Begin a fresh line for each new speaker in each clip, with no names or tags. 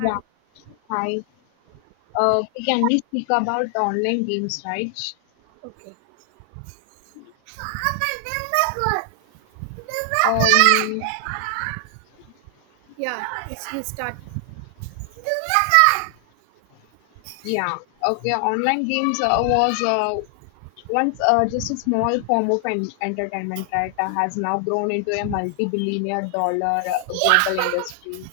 Yeah, hi. Okay, can we speak about online games, right?
Okay.
Um,
Yeah, it's you start.
yeah, okay. Online games was once just a small form of entertainment, right? Has now grown into a multi-billionaire dollar global industry,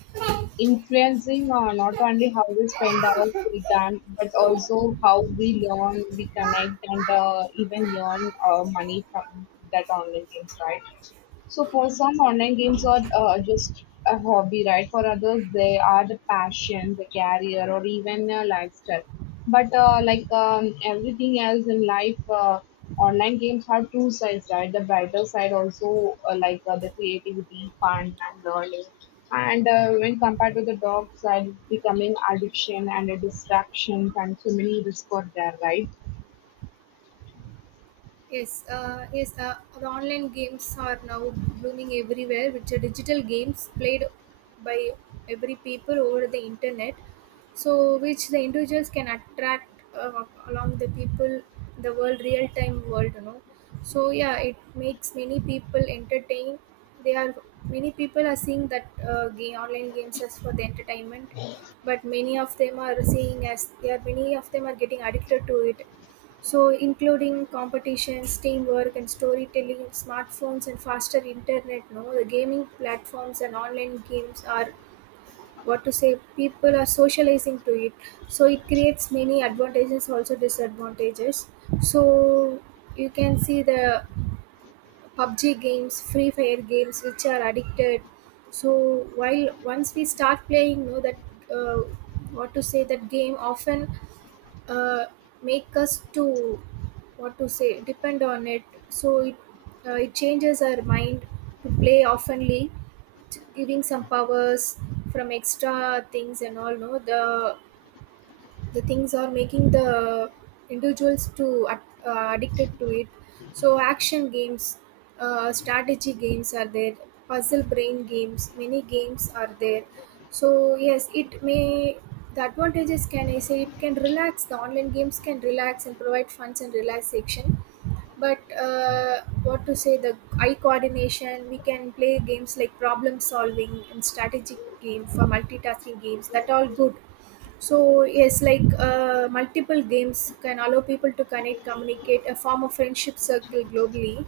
influencing not only how we spend our free time, but also how we learn, we connect, and even earn money from that online games, right? So for some, online games are just a hobby, right? For others, they are the passion, the career, or even a lifestyle. But like everything else in life, online games have two sides, right? The brighter side also, like the creativity, fun, and learning. And when compared to the dark side, it's becoming addiction and a distraction, and so many risks are there, right?
Yes. The online games are now blooming everywhere, which are digital games played by every people over the internet. So, which the individuals can attract along the people, the world, real time world, you know. So, yeah, it makes many people entertain. They are many people are seeing that game online games as for the entertainment, but many of them are seeing as they are many of them are getting addicted to it, so including competitions, teamwork, and storytelling, smartphones, and faster internet, no, the gaming platforms and online games are what to say people are socializing to it, so it creates many advantages also disadvantages. So you can see the pubg games, free fire games, which are addicted. So while once we start playing know that uh, what to say that game often uh, make us to what to say depend on it. So it changes our mind to play oftenly, giving some powers from extra things and all, no, the things are making the individuals to addicted to it. So action games, strategy games are there, puzzle brain games, many games are there. So yes, it may, the advantages, can I say, it can relax, the online games can relax and provide funds and relaxation. But what to say, the eye coordination, we can play games like problem solving and strategic game for multitasking games, that all good. So yes, like multiple games can allow people to connect, communicate, a form of friendship circle globally.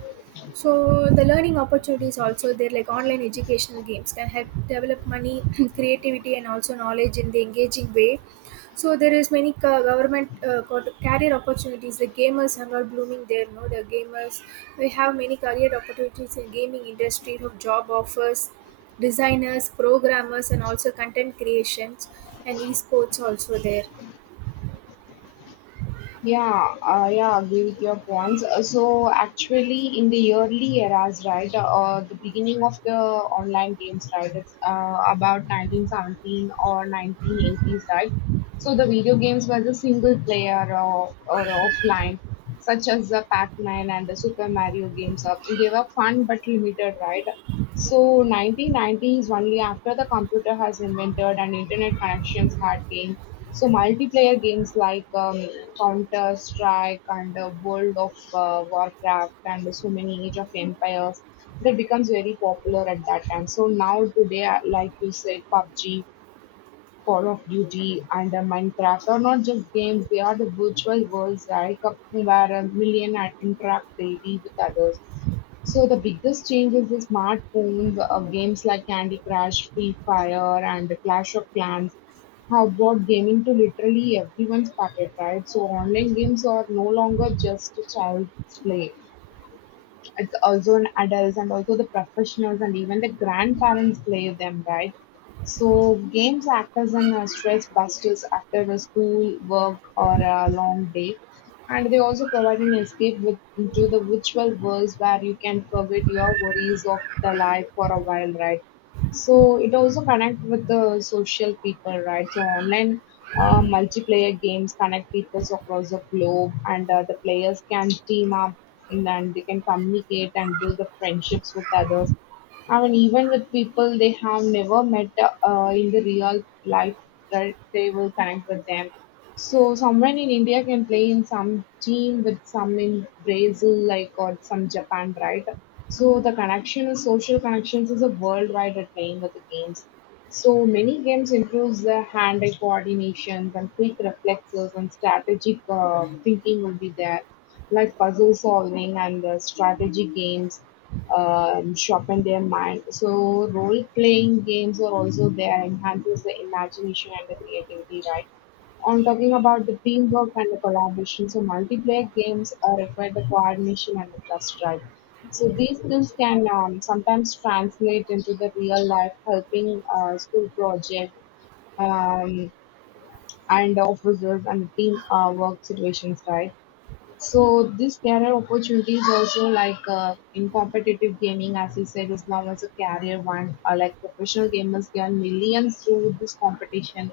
So the learning opportunities also there, like online educational games can help develop money creativity and also knowledge in the engaging way. So there is many government career opportunities. The gamers are not blooming there. No, the gamers, we have many career opportunities in gaming industry of job offers, designers, programmers, and also content creations, and esports also there.
Yeah, agree with your points. So actually, in the early eras, right, the beginning of the online games, right, it's about 1917 or 1980s, right. So the video games were the single player or offline, such as the Pac-Man and the Super Mario games up. They were fun but limited, right? So 1990s, only after the computer has invented and internet connections had came. So multiplayer games like Counter Strike and World of Warcraft and so many Age of Empires that becomes very popular at that time. So now today, like you said, PUBG, Call of Duty, and Minecraft are not just games, they are the virtual worlds like where a million and interact daily with others. So the biggest change is the smartphones of games like Candy Crush, Free Fire, and Clash of Clans have brought gaming to literally everyone's pocket, right? So online games are no longer just a child's play. It's also in adults and also the professionals, and even the grandparents play them, right? So games act as an stress busters after the school work or a long day, and they also provide an escape with, into the virtual worlds where you can forget your worries of the life for a while, right? So it also connect with the social people, right? So online multiplayer games connect people across the globe, and the players can team up, and then they can communicate and build the friendships with others. I mean, even with people they have never met in the real life, right? They will connect with them. So someone in India can play in some team with some in Brazil, like, or some Japan, right? So the connection is social connections is a worldwide at playing with the games. So many games improves the hand-eye coordination and quick reflexes and strategic thinking will be there. Like puzzle solving and the strategy games sharpen their mind. So role playing games are also there, enhances the imagination and the creativity, right? On talking about the teamwork and the collaboration, so multiplayer games require the coordination and the trust, right? So these skills can sometimes translate into the real life, helping school project, um, and officers and team work situations, right? So this, there are opportunities also like in competitive gaming, as you said, is now as a career one. Like professional gamers earn millions through this competition,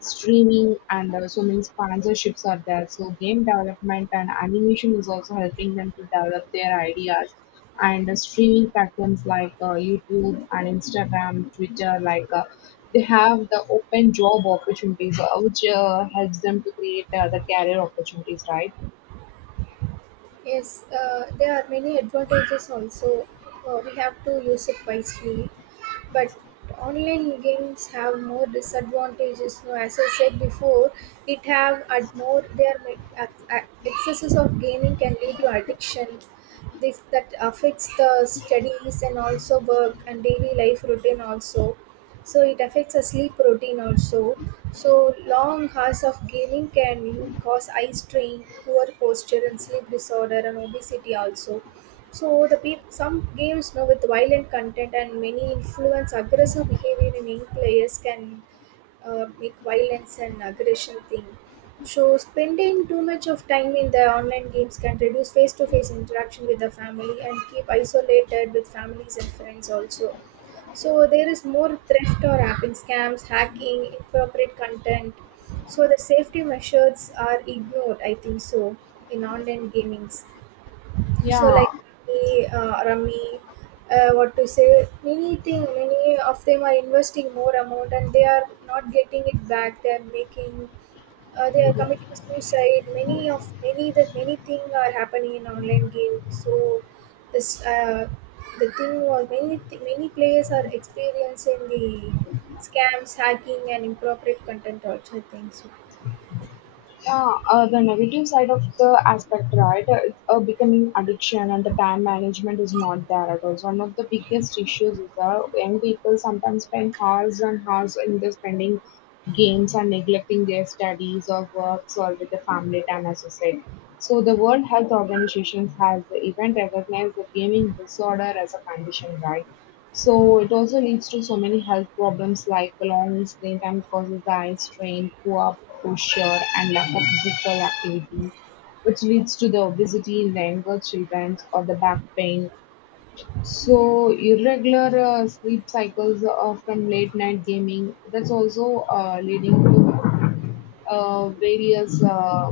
streaming, and so many sponsorships are there. So game development and animation is also helping them to develop their ideas. And streaming platforms like YouTube and Instagram, Twitter, they have the open job opportunities, which helps them to create the career opportunities, right?
Yes, there are many advantages also. We have to use it wisely. But online games have more disadvantages. No, as I said before, it have at more their excesses of gaming can lead to addiction. This that affects the studies and also work and daily life routine also. So it affects our sleep routine also. So long hours of gaming can cause eye strain, poor posture, and sleep disorder and obesity also. So the some games now with violent content and many influence aggressive behavior in young players can make violence and aggression thing. So spending too much of time in the online games can reduce face-to-face interaction with the family and keep isolated with families and friends also. So there is more theft or apping scams, hacking, inappropriate content. So the safety measures are ignored, I think so, in online gamings. So
Yeah,
like me, Rummy, what to say, many thing, many of them are investing more amount and they are not getting it back. They are making, they are committing suicide. Many of many that many thing are happening in online games. So this the thing was many many players are experiencing the scams, hacking, and inappropriate content also. I think so.
yeah. The negative side of the aspect, right? Becoming addiction, and the time management is not there at all. So one of the biggest issues is that young people sometimes spend hours and hours in the spending games and neglecting their studies or works or with the family time, as you said. So the World Health Organization has even recognized the gaming disorder as a condition, right? So it also leads to so many health problems like long screen time causes eye strain, poor posture, and lack of physical activity, which leads to the obesity in the younger children or the back pain. So irregular sleep cycles from late night gaming, that's also leading to various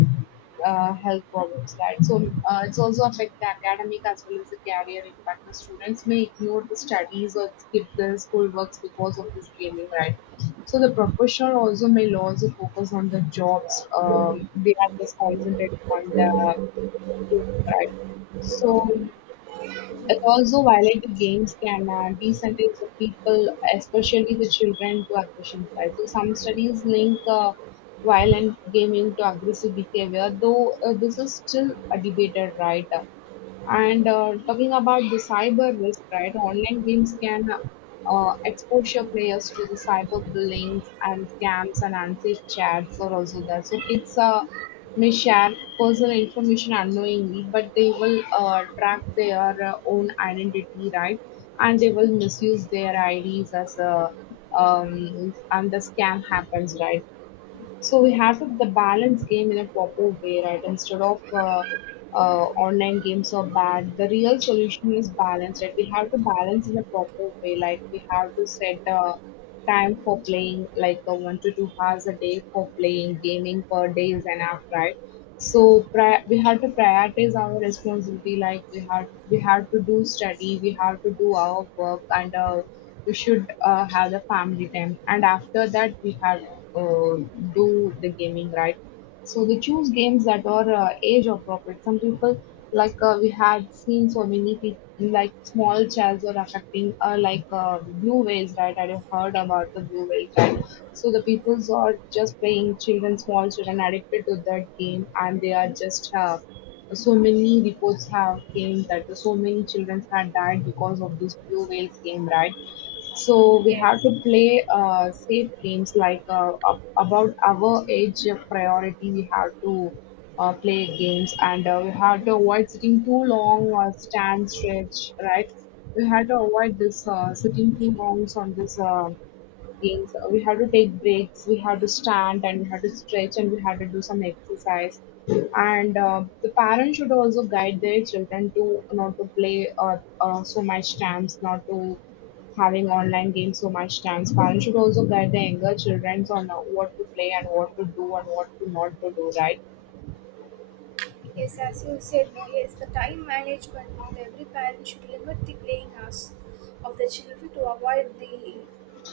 health problems, right? So it's also affect the academic as well as the career impact. The students may ignore the studies or skip the school works because of this gaming, right? So the professional also may lose the focus on the jobs. They are just concentrating on the game, right? So it also violates the games can desensitize the people, especially the children, to aggression side. So some studies link violent gaming to aggressive behavior, though this is still debated, right? And talking about the cyber risk, right? Online games can expose your players to the cyber bullying and scams, and unsafe chats are also there. So kids may share personal information unknowingly, but they will track their own identity, right? And they will misuse their IDs as a and the scam happens, right? So we have to the balance game in a proper way, right? Instead of online games are bad. The real solution is balance, right? We have to balance in a proper way. Like we have to set a time for playing, like a 1 to 2 hours a day for playing gaming per day is enough, right? So we had to prioritize our responsibility, like we had, we had to do study, we had to do our work, and we should have the family time, and after that we had uh, do the gaming, right? So we choose games that are age appropriate. Some people, we had seen so many people, like small chance are affecting blue whales, right? I have heard about the blue whales, right? So the peoples are just playing, children, small children addicted to that game, and they are just so many reports have came that so many children had died because of this blue whales game, right? So we have to
Yes.
play safe games like about our age priority. We have to play games, and we have to avoid sitting too long or stand stretch, right? We have to avoid this sitting too long on this. Games. We had to take breaks, we had to stand, and we had to stretch, and we had to do some exercise. And the parents should also guide their children to not to play so much times, not to having online games so much times. Parents should also guide their younger children on what to play and what to do and what to not to do, right?
Yes, as you said, no, yes, the time management, no, the every parent should limit the playing hours of the children to avoid the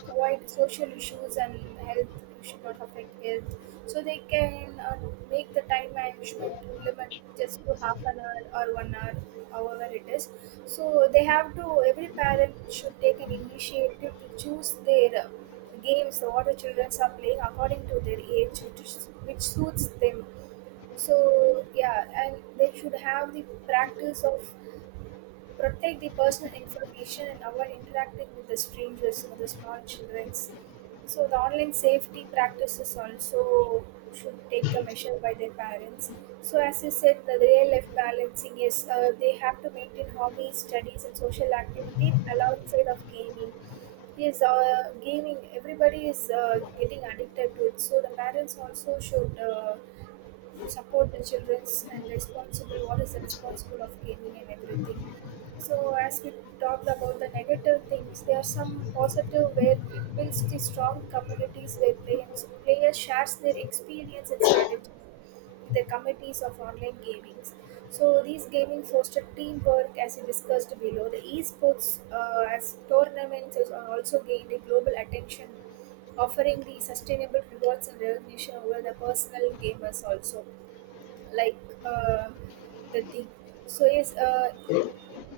avoid social issues and health, should not affect health. So they can make the time management to limit just to half an hour or one hour, however it is. So they have to every parent should take an initiative to choose their games, the what the children are playing according to their age, which suits them. So yeah, and they should have the practice of protect the personal information and avoid interacting with the strangers and the small childrens. So the online safety practices also should take a measure by their parents. So as you said, the real life balancing is, they have to maintain hobbies, studies, and social activity alongside of gaming. Yes, gaming. Everybody is getting addicted to it. So the parents also should support the children's and responsible, what is the responsible of gaming and everything. So as we talked about the negative things, there are some positive where it builds the strong communities where players shares their experience and strategy in the committees of online gamings. So these gaming foster teamwork, as we discussed below, the esports as tournaments has also gained a global attention, offering the sustainable rewards and recognition over the personal gamers also, like uh, the thing. So yes,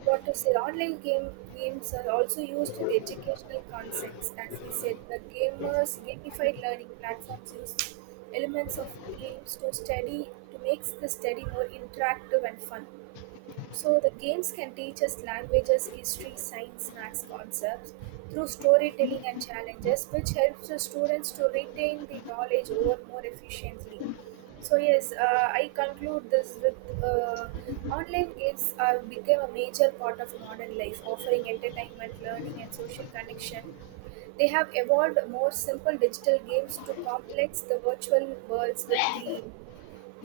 what to say, online game games are also used in the educational context, as we said, the gamers gamified learning platforms use elements of games to study, to make the study more interactive and fun. So the games can teach us languages, history, science, maths concepts through storytelling and challenges, which helps the students to retain the knowledge over more efficiently. So yes, I conclude this with, online games are became a major part of modern life, offering entertainment, learning, and social connection. They have evolved more simple digital games to complex the virtual worlds with the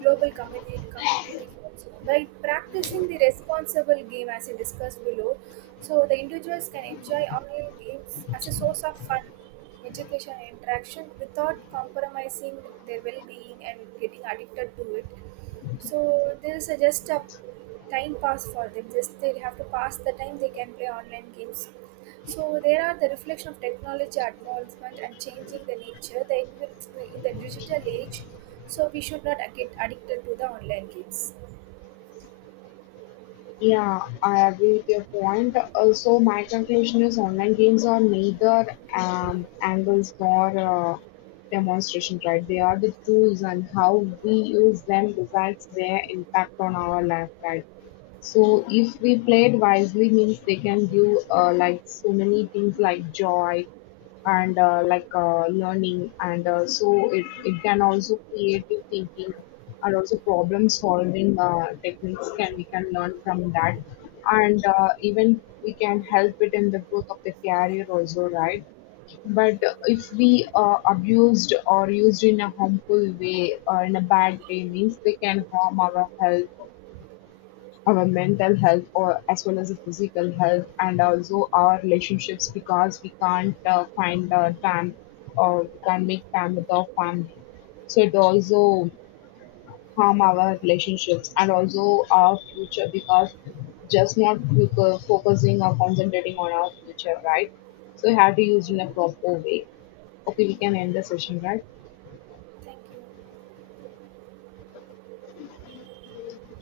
global community communities also, by practicing the responsible game as you discussed below. So the individuals can enjoy online games as a source of fun, education, and interaction without compromising their well-being and getting addicted to it. So there is a just a time pass for them, just they have to pass the time, they can play online games. So there are the reflection of technology advancement and changing the nature the, in the digital age. So we should not get addicted to the online games.
Yeah, I agree with your point. So my conclusion is online games are neither angles nor uh, demonstration, right? They are the tools, and how we use them decides their impact on our life, right? So if we play it wisely, means they can give like so many things like joy and learning, and so it can also creative thinking and also problem solving techniques can we can learn from that, and even we can help it in the growth of the career also, right? But if we abused or used in a harmful way or in a bad way, means they can harm our health, our mental health, or as well as the physical health, and also our relationships, because we can't find time, or we can't make time with our family. So it also harm our relationships and also our future, because just not focusing or concentrating on our future, right? So you have to use in a proper way. Okay, we can end the session, right?
Thank you.